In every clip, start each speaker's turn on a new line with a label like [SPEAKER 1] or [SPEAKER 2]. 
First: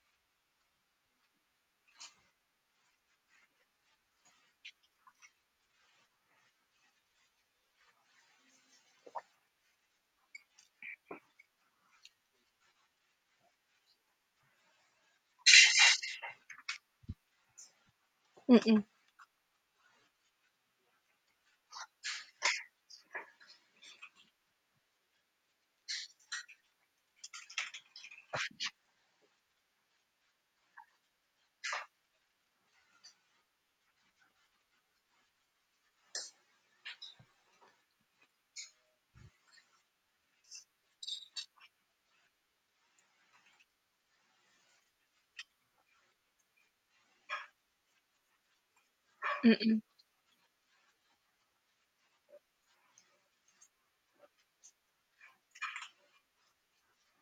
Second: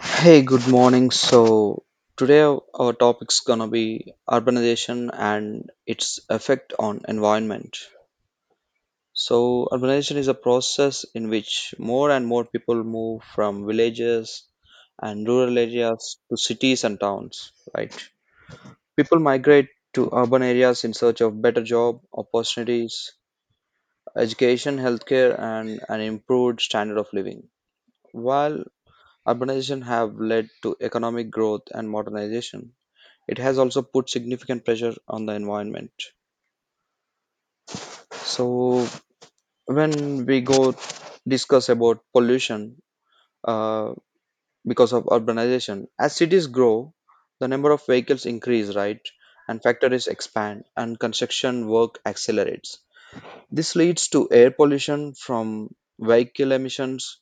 [SPEAKER 1] Hey, good morning. So today our topic's gonna be urbanization and its effect on environment. So urbanization is a process in which more and more people move from villages and rural areas to cities and towns, right?
[SPEAKER 2] Mm-mm,
[SPEAKER 1] People migrate to urban areas in search of better job opportunities, education, healthcare, and an improved standard of living. While urbanization have led to economic growth and modernization, it has also put significant pressure on the environment. So when we go discuss about pollution, uh, because of urbanization, as cities grow, the number of vehicles increase, right? And
[SPEAKER 2] mm-mm,
[SPEAKER 1] factories expand and construction work accelerates, this leads to air pollution from vehicle emissions,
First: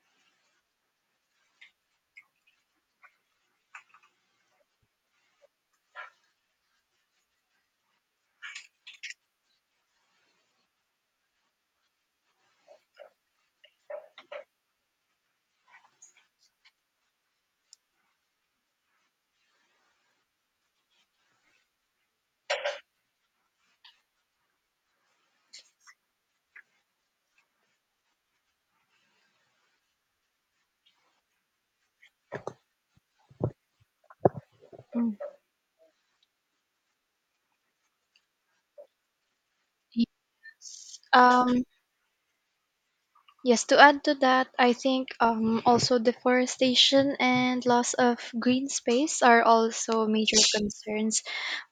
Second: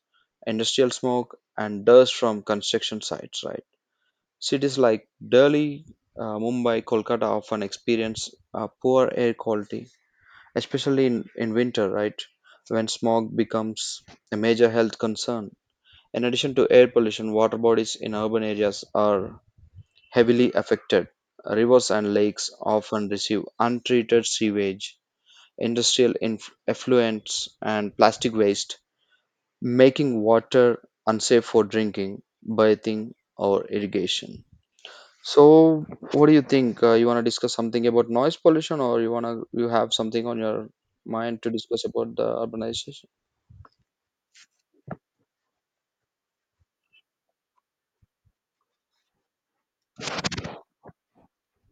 [SPEAKER 1] industrial smoke, and dust from construction sites, right? Cities like Delhi, Mumbai, Kolkata often experience poor air quality, especially in winter, right? When smog becomes a major health concern. In addition to air pollution, water bodies in urban areas are heavily affected. Rivers and lakes often receive untreated sewage, effluents, and plastic waste, making water unsafe for drinking, bathing, or irrigation.
[SPEAKER 2] mm.
[SPEAKER 1] So, what do you think? You want to discuss something about noise pollution, or you want to you have
[SPEAKER 2] Y-
[SPEAKER 1] something on your mind to
[SPEAKER 2] Um,
[SPEAKER 1] discuss about the urbanization?
[SPEAKER 2] yes, to add to that, I think also deforestation and loss of green space are also major concerns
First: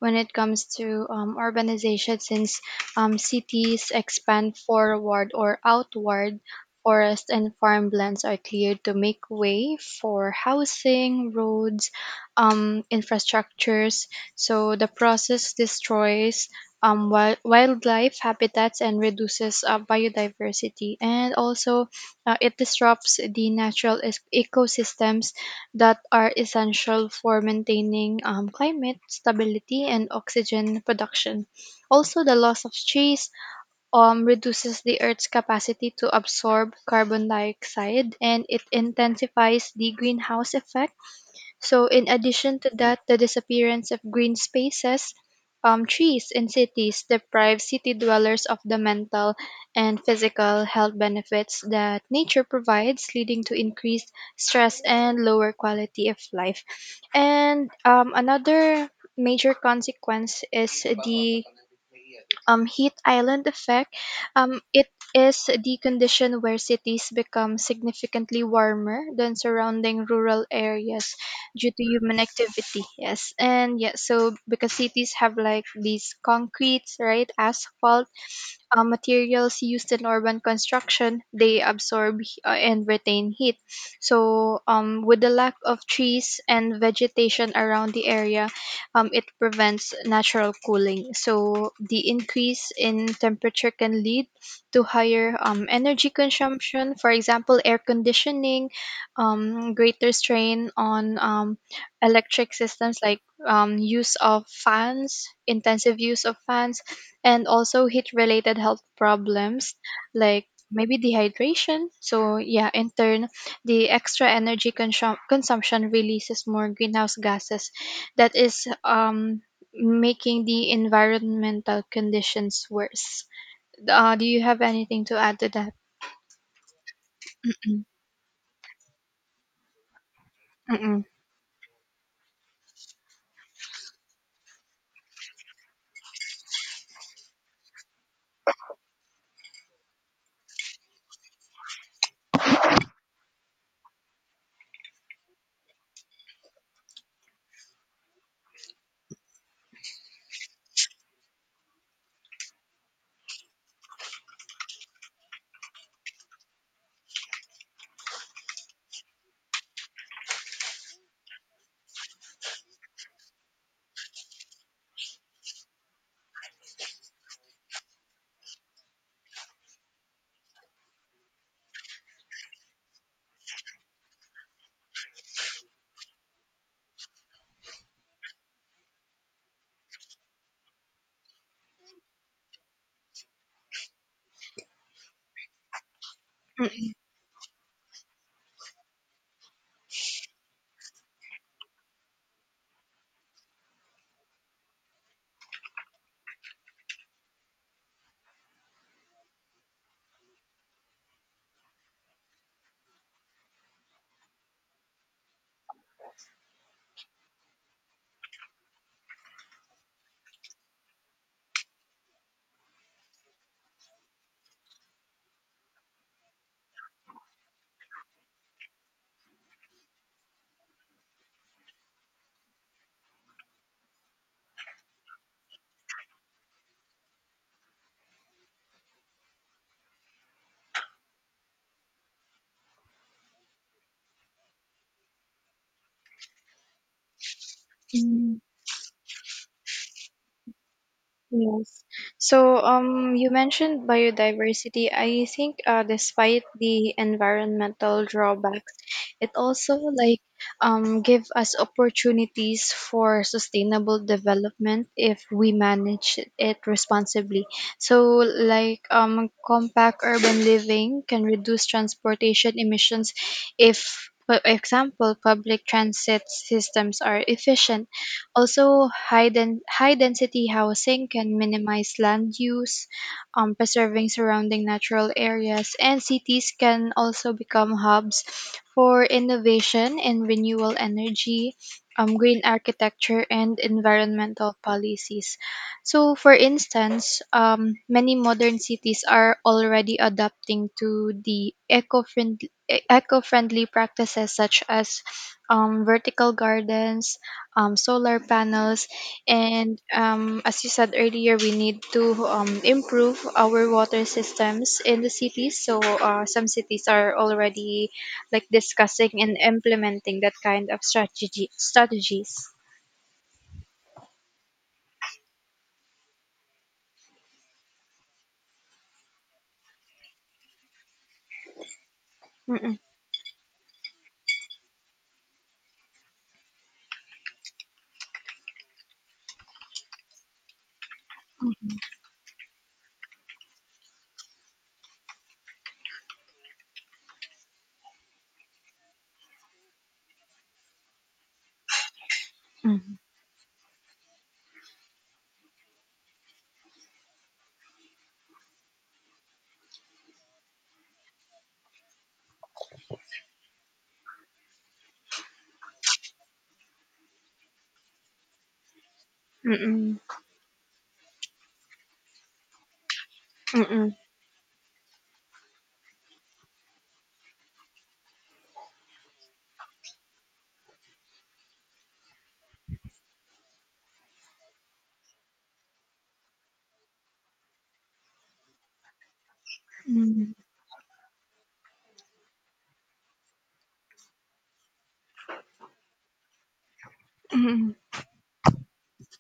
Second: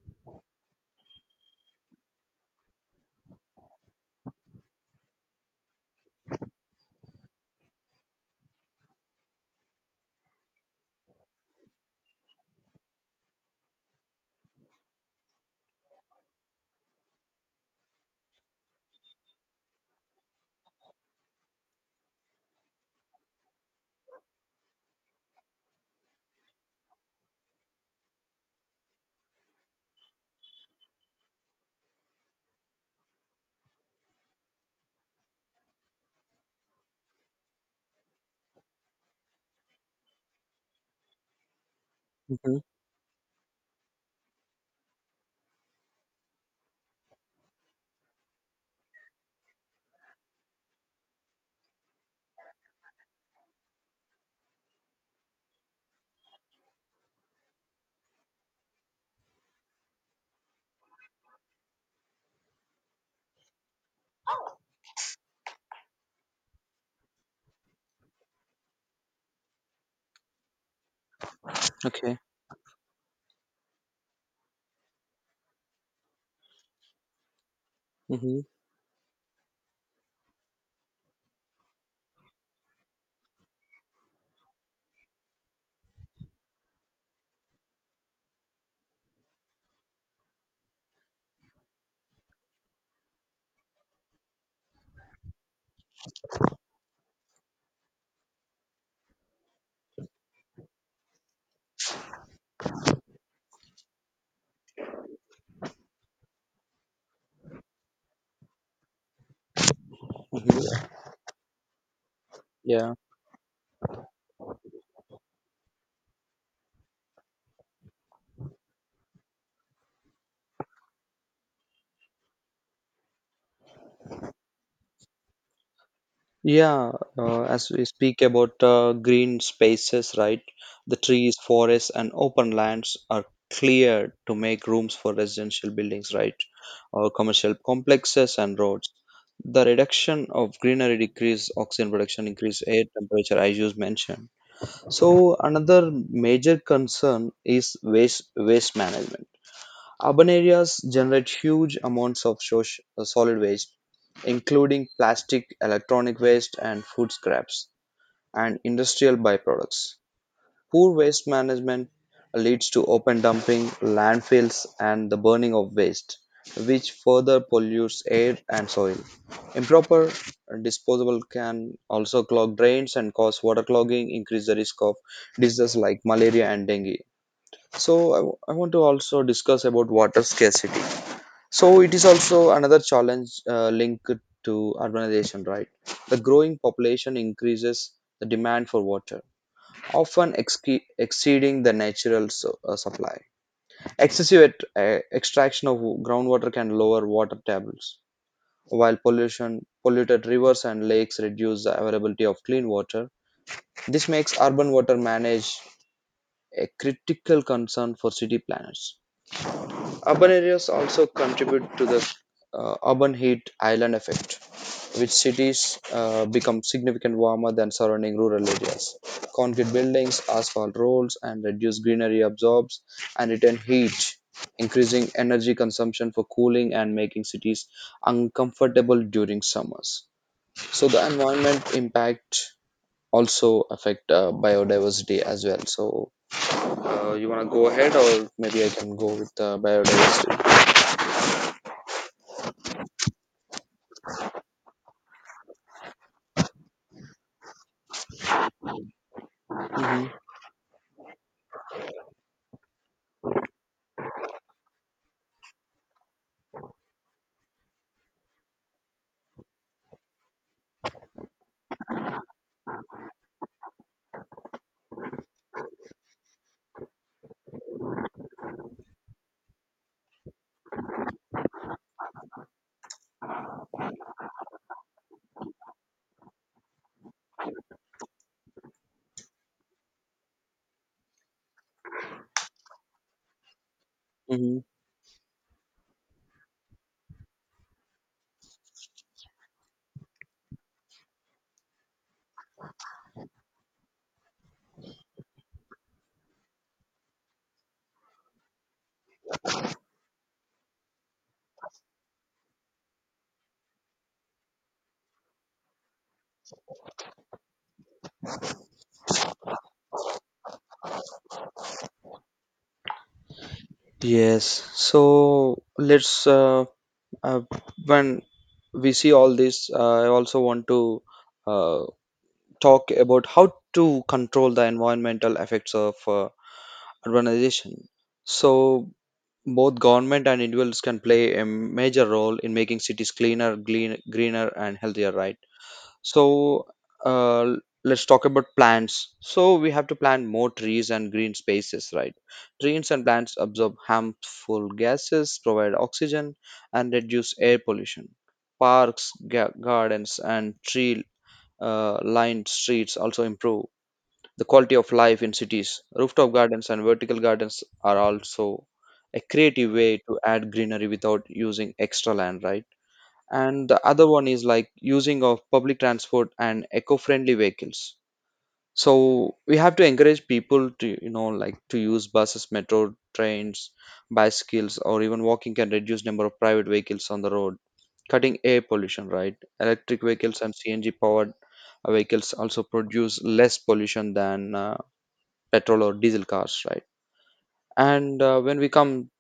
[SPEAKER 2] when it comes to urbanization, since cities expand forward or outward. Forest and farmlands are cleared to make way for housing, roads, infrastructures. So the process destroys wildlife habitats and reduces biodiversity. And also, it disrupts the natural ecosystems that are essential for maintaining climate stability and oxygen production. Also, the loss of trees reduces the Earth's capacity to absorb carbon dioxide, and it intensifies the greenhouse effect. So, in addition
[SPEAKER 1] hmm
[SPEAKER 2] to that, the disappearance of green spaces, trees in cities deprive city dwellers of the mental and physical health benefits that nature provides, leading to increased stress and lower quality of life. And another major consequence is the heat island effect. It is the condition where cities become significantly warmer than surrounding rural areas due to
[SPEAKER 1] Okay.
[SPEAKER 2] human activity. Yes, and yeah, so because cities have like these concretes, right, asphalt,
[SPEAKER 1] Mm-hmm.
[SPEAKER 2] materials used in urban construction, they absorb and retain heat. So with the lack of trees and vegetation around the area, it prevents natural cooling, so the increase in temperature can lead to higher energy consumption, for example air conditioning, greater strain on electric systems, like use of fans, intensive use of fans, and also heat related health problems like
[SPEAKER 1] Mm-hmm.
[SPEAKER 2] maybe dehydration. So yeah, in
[SPEAKER 1] Yeah.
[SPEAKER 2] turn the extra energy consumption releases more greenhouse gases, that is making the environmental conditions worse. Do you have anything to add to that?
[SPEAKER 1] Yeah, as we speak about green spaces, right? The
[SPEAKER 2] Mm-mm.
[SPEAKER 1] trees, forests, and open lands are cleared to make rooms for residential buildings, right? Or commercial complexes and roads. The reduction of greenery decrease oxygen production, increase air temperature, as you mentioned. So another major concern is waste management. Urban areas generate huge amounts of solid waste, including plastic, electronic waste, and food scraps, and industrial byproducts. Poor waste management leads to open dumping, landfills, and the burning of waste, which further pollutes air and soil. Improper disposal can also clog drains and cause water clogging, increase the risk of diseases like malaria and dengue. So, I want to also discuss about water scarcity. So, it is also another challenge, linked to urbanization, right? The growing population increases the demand for water, often exceeding the natural supply. Excessive at, Extraction of groundwater can lower water tables, while pollution polluted rivers and lakes reduce the availability of clean water. This makes urban water manage a critical concern for city planners. Urban areas also contribute to the urban heat island effect, which cities become significantly warmer than surrounding rural areas. Concrete buildings, asphalt roads, and reduced greenery absorbs and retain heat, increasing energy consumption for cooling and making cities uncomfortable during summers. So the environment impact also affect biodiversity as well. So you wanna go ahead, or
[SPEAKER 2] Mm-mm.
[SPEAKER 1] maybe I can go with biodiversity.
[SPEAKER 2] Yes. So, you mentioned biodiversity. I think, despite the environmental drawbacks, it also like
[SPEAKER 1] hmm
[SPEAKER 2] give us opportunities for sustainable development if we manage it responsibly. So, like compact urban living can reduce transportation emissions if, for example, public transit systems are efficient. Also, high density housing can minimize land use, preserving surrounding natural areas, and cities can also become hubs for innovation in renewable energy, green architecture, and environmental
[SPEAKER 1] hmm
[SPEAKER 2] policies. So, for instance, many modern cities are already adapting to the eco-friendly practices such as vertical gardens, solar panels. And as you said earlier, we need to improve our water systems in the cities. So some cities are already like discussing and implementing that kind of strategy strategies.
[SPEAKER 1] Yes. So let's uh, when we see all this, I also want to uh,
[SPEAKER 2] Mm-mm.
[SPEAKER 1] talk about how to control the environmental effects of urbanization. So, both government and individuals can play a
[SPEAKER 2] Mm-mm.
[SPEAKER 1] major role in making cities cleaner, greener, and healthier, right? So uh, let's talk about plants. So we have to plant more trees and green spaces, right? Trees and plants absorb harmful gases, provide oxygen, and reduce air pollution. Parks, gardens, and tree lined streets also improve the quality of life in cities. Rooftop gardens and vertical gardens are also a creative
[SPEAKER 2] Mm-mm.
[SPEAKER 1] way to add greenery without using extra land, right? And the
[SPEAKER 2] Mm-mm.
[SPEAKER 1] other one is like using of public transport and eco-friendly vehicles. So we have to encourage people to, you know, like to use buses, metro trains, bicycles, or even walking can reduce number of private vehicles on the road, cutting air pollution, right? Electric
[SPEAKER 2] Mm-mm.
[SPEAKER 1] vehicles and CNG powered vehicles also produce less pollution than petrol or diesel cars, right?
[SPEAKER 2] Mm-mm.
[SPEAKER 1] And when we come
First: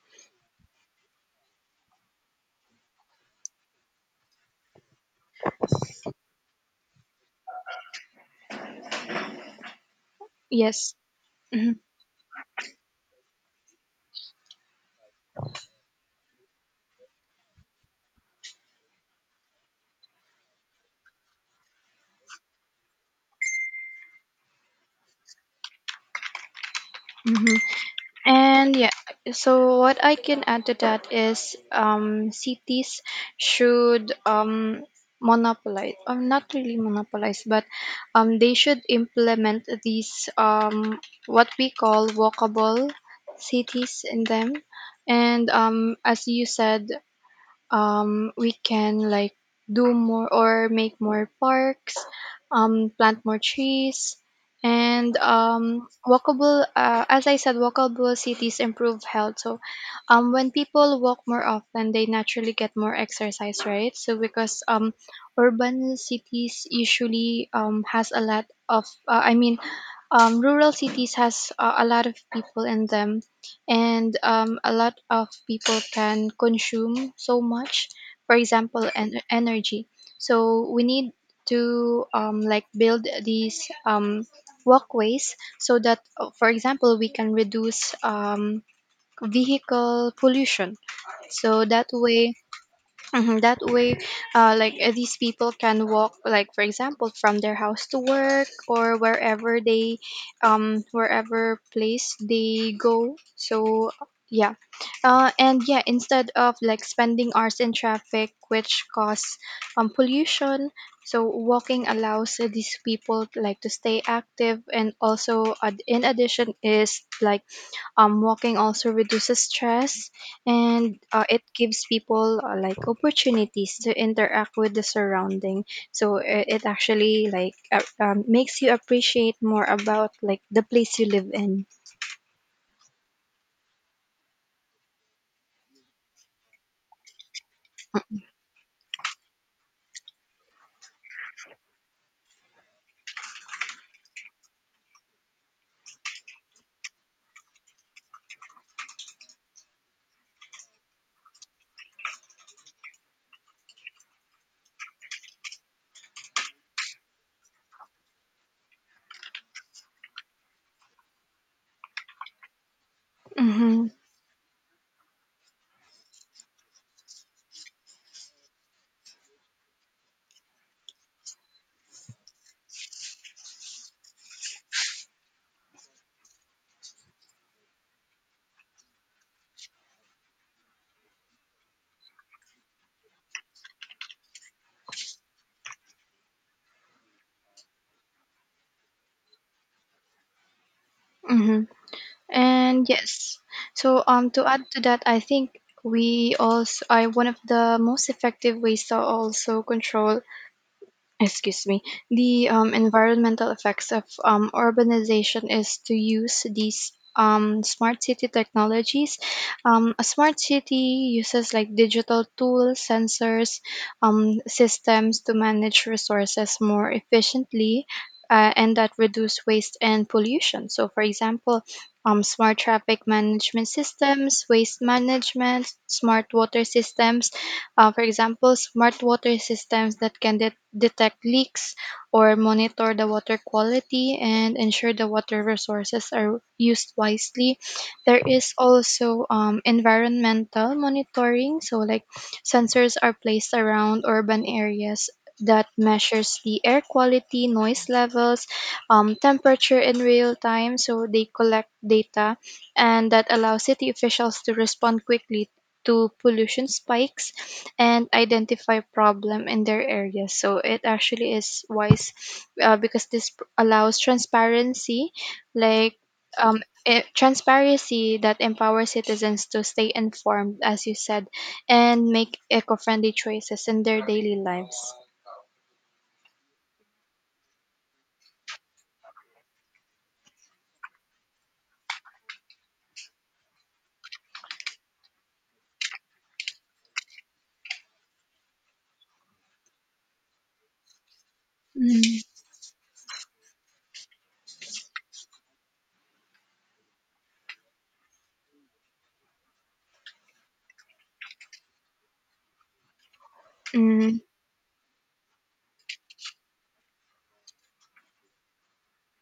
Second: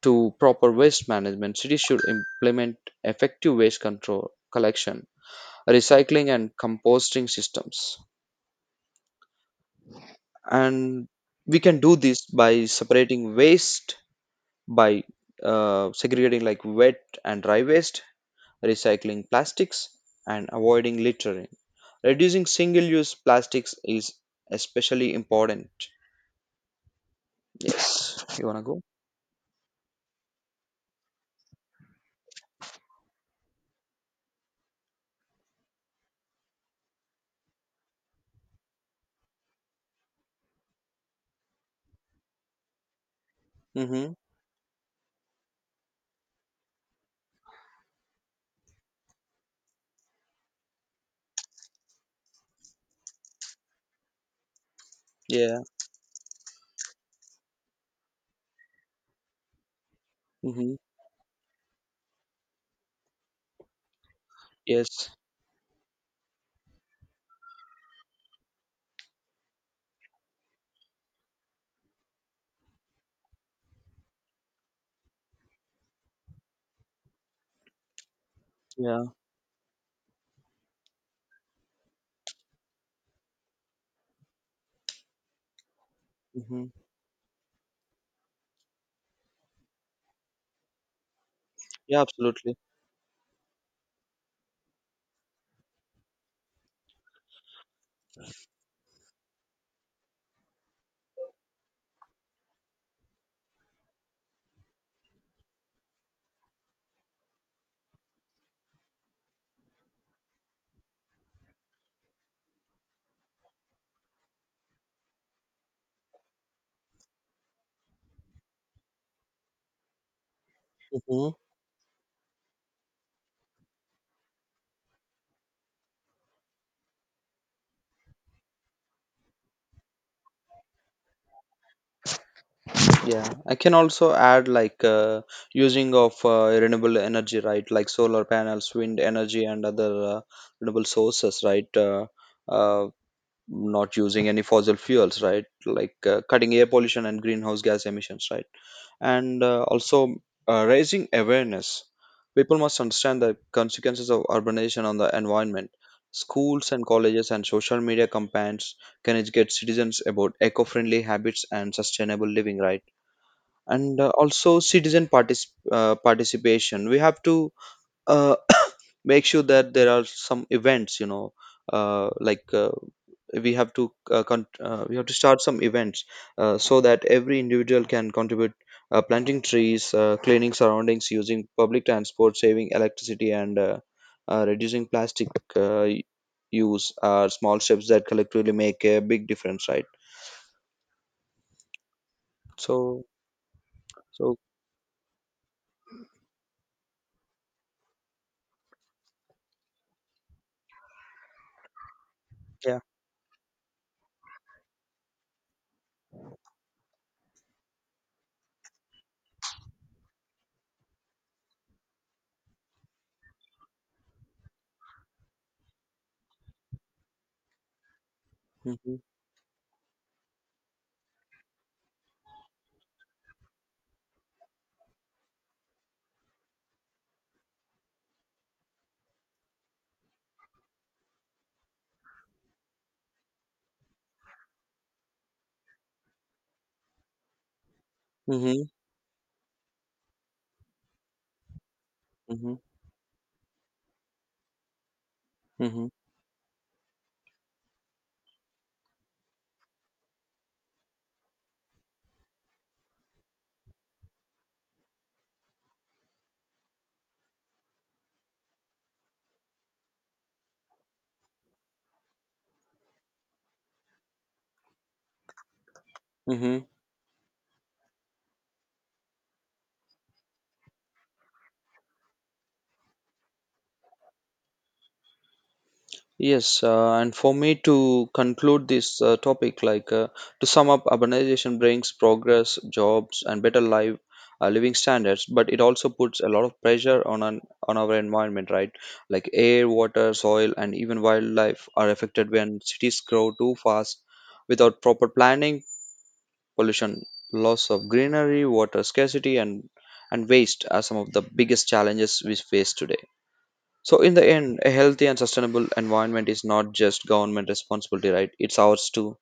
[SPEAKER 1] to proper waste management, cities should implement effective waste control collection, recycling, and composting systems.
[SPEAKER 2] Yes.
[SPEAKER 1] And we
[SPEAKER 2] Mm-hmm.
[SPEAKER 1] can do this by separating waste, by segregating like wet and dry waste, recycling plastics, and avoiding littering. Reducing single use plastics is especially important.
[SPEAKER 2] Mm-hmm.
[SPEAKER 1] Yes, you wanna
[SPEAKER 2] And
[SPEAKER 1] go?
[SPEAKER 2] yeah, so what I can add to that is cities should not really monopolize, but they should implement these what we call walkable cities
[SPEAKER 1] Mm-hmm.
[SPEAKER 2] in them. And as you said, we can like do more or make more parks, plant more trees, and
[SPEAKER 1] Yeah.
[SPEAKER 2] walkable. As I said, walkable cities improve health. So, when
[SPEAKER 1] Mm-hmm.
[SPEAKER 2] people walk more often, they naturally get more exercise, right? So because
[SPEAKER 1] Yes.
[SPEAKER 2] urban cities usually has a lot of. I mean, rural cities has a lot of people in them, and a lot of people can consume so much, for example
[SPEAKER 1] Yeah.
[SPEAKER 2] energy. So we need to like build these walkways, so that for
[SPEAKER 1] Mm-hmm.
[SPEAKER 2] example we can reduce vehicle pollution, so that
[SPEAKER 1] Yeah,
[SPEAKER 2] way.
[SPEAKER 1] absolutely.
[SPEAKER 2] Mhm. That way, these people can walk, like for example, from their house to work or wherever wherever place they go. So yeah, and yeah, instead of like spending hours in traffic, which cause pollution. So walking allows these people like to stay active, and also, in addition, is like walking also reduces stress, and
[SPEAKER 1] Mm-hmm.
[SPEAKER 2] it gives people like opportunities to interact with the surrounding. So it actually like makes you appreciate more about like the place you live in.
[SPEAKER 1] Yeah, I can also add like using of renewable energy, right? Like solar panels, wind energy, and other renewable sources, right? Uh, Not using any fossil fuels, right? Like, cutting air pollution and greenhouse gas emissions, right? And also, raising awareness. People must understand the consequences of urbanization on the environment. Schools and colleges and social media campaigns can educate citizens about eco-friendly habits and sustainable living, right?
[SPEAKER 2] Mm-hmm,
[SPEAKER 1] And also citizen participation, we have to uh, make sure that there are some events, you know, uh, like uh, we have to we have to start some events, so that every individual can contribute, planting trees, cleaning surroundings, using public transport, saving electricity, and reducing plastic uh, y- use are small steps that collectively make a big difference, right?
[SPEAKER 2] mm-hmm. And
[SPEAKER 1] so
[SPEAKER 2] yes, so
[SPEAKER 1] so
[SPEAKER 2] to add to that, I think we also, I one of the most effective ways to also control, excuse me, the
[SPEAKER 1] yeah.
[SPEAKER 2] environmental effects of urbanization is to use these smart city technologies. A smart city uses like digital tools, sensors, systems to manage resources more efficiently, and that
[SPEAKER 1] Hmm.
[SPEAKER 2] reduce waste and pollution. So for example, smart traffic management systems, waste management, smart water systems. For example, smart water systems that can detect leaks or monitor the water quality and ensure the water resources are used wisely. There is
[SPEAKER 1] Hmm.
[SPEAKER 2] also environmental monitoring, so like
[SPEAKER 1] Hmm.
[SPEAKER 2] sensors are placed around urban areas that
[SPEAKER 1] Hmm.
[SPEAKER 2] measures the air quality, noise levels, temperature in real time, so they collect data, and that allows city officials to respond quickly to pollution spikes and identify problem in their area. So it actually is wise, because this allows transparency, like
[SPEAKER 1] Mm-hmm.
[SPEAKER 2] transparency that empowers citizens to stay informed, as you said, and make eco-friendly choices in their daily lives.
[SPEAKER 1] Yes, and for me to conclude this topic, like, to sum up, urbanization brings progress, jobs, and better living standards, but it also puts a lot of pressure on on our environment, right? Like air, water, soil, and even wildlife are
[SPEAKER 2] Mm,
[SPEAKER 1] affected when cities grow too fast without proper planning. Pollution, loss of greenery, water scarcity, and waste are some of the biggest challenges we face today. So, in
[SPEAKER 2] mm,
[SPEAKER 1] the end, a healthy and sustainable environment is not just government responsibility, right? It's ours too.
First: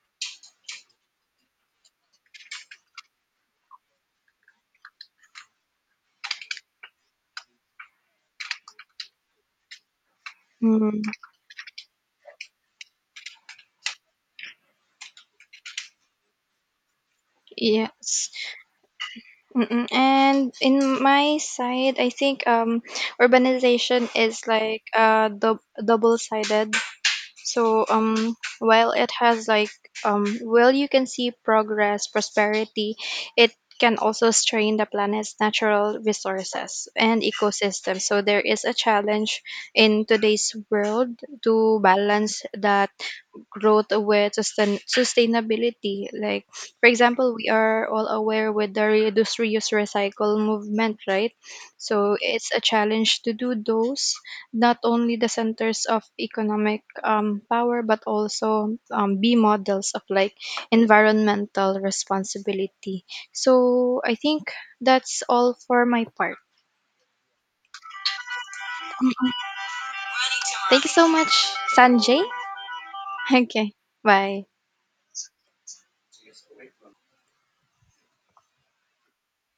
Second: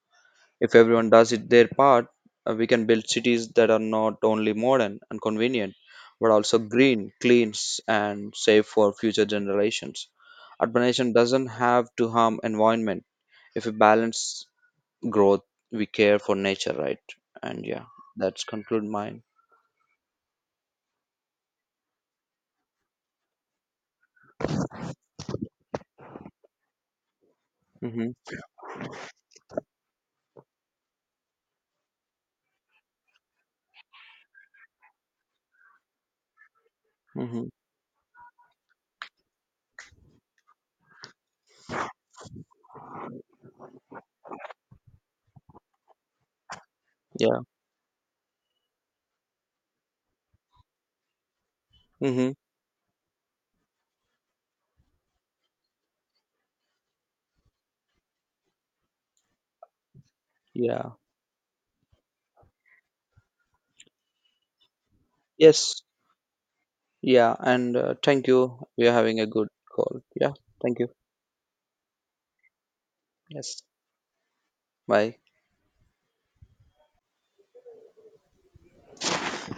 [SPEAKER 1] If everyone does it their part, we can build cities that are not only modern and convenient, but also green, and safe for future generations.
[SPEAKER 2] mm,
[SPEAKER 1] Urbanization doesn't have to harm environment. If we balance growth, we care for nature, right? And yeah,
[SPEAKER 2] yes.
[SPEAKER 1] that's conclude mine.
[SPEAKER 2] Mm-mm. And in my side, I think urbanization is like double-sided. So
[SPEAKER 1] Mm-hmm.
[SPEAKER 2] while it has like while you can see progress, prosperity, it can also strain the planet's natural resources and
[SPEAKER 1] Mm-hmm.
[SPEAKER 2] ecosystems. So there is a challenge in today's world to balance that growth with sustainability. Like, for example,
[SPEAKER 1] Yeah.
[SPEAKER 2] we are all aware with the reduce, reuse, recycle movement, right? So
[SPEAKER 1] Mm-hmm.
[SPEAKER 2] it's a challenge to do those, not only the centers of economic power, but also be models of like
[SPEAKER 1] Yeah.
[SPEAKER 2] environmental responsibility. So I think that's all
[SPEAKER 1] Yes.
[SPEAKER 2] for my part.
[SPEAKER 1] Yeah, and thank you. We are having a good call. Yeah, thank
[SPEAKER 2] Thank
[SPEAKER 1] you.
[SPEAKER 2] you so much, Sanjay.
[SPEAKER 1] Yes,
[SPEAKER 2] Okay, bye.
[SPEAKER 1] bye.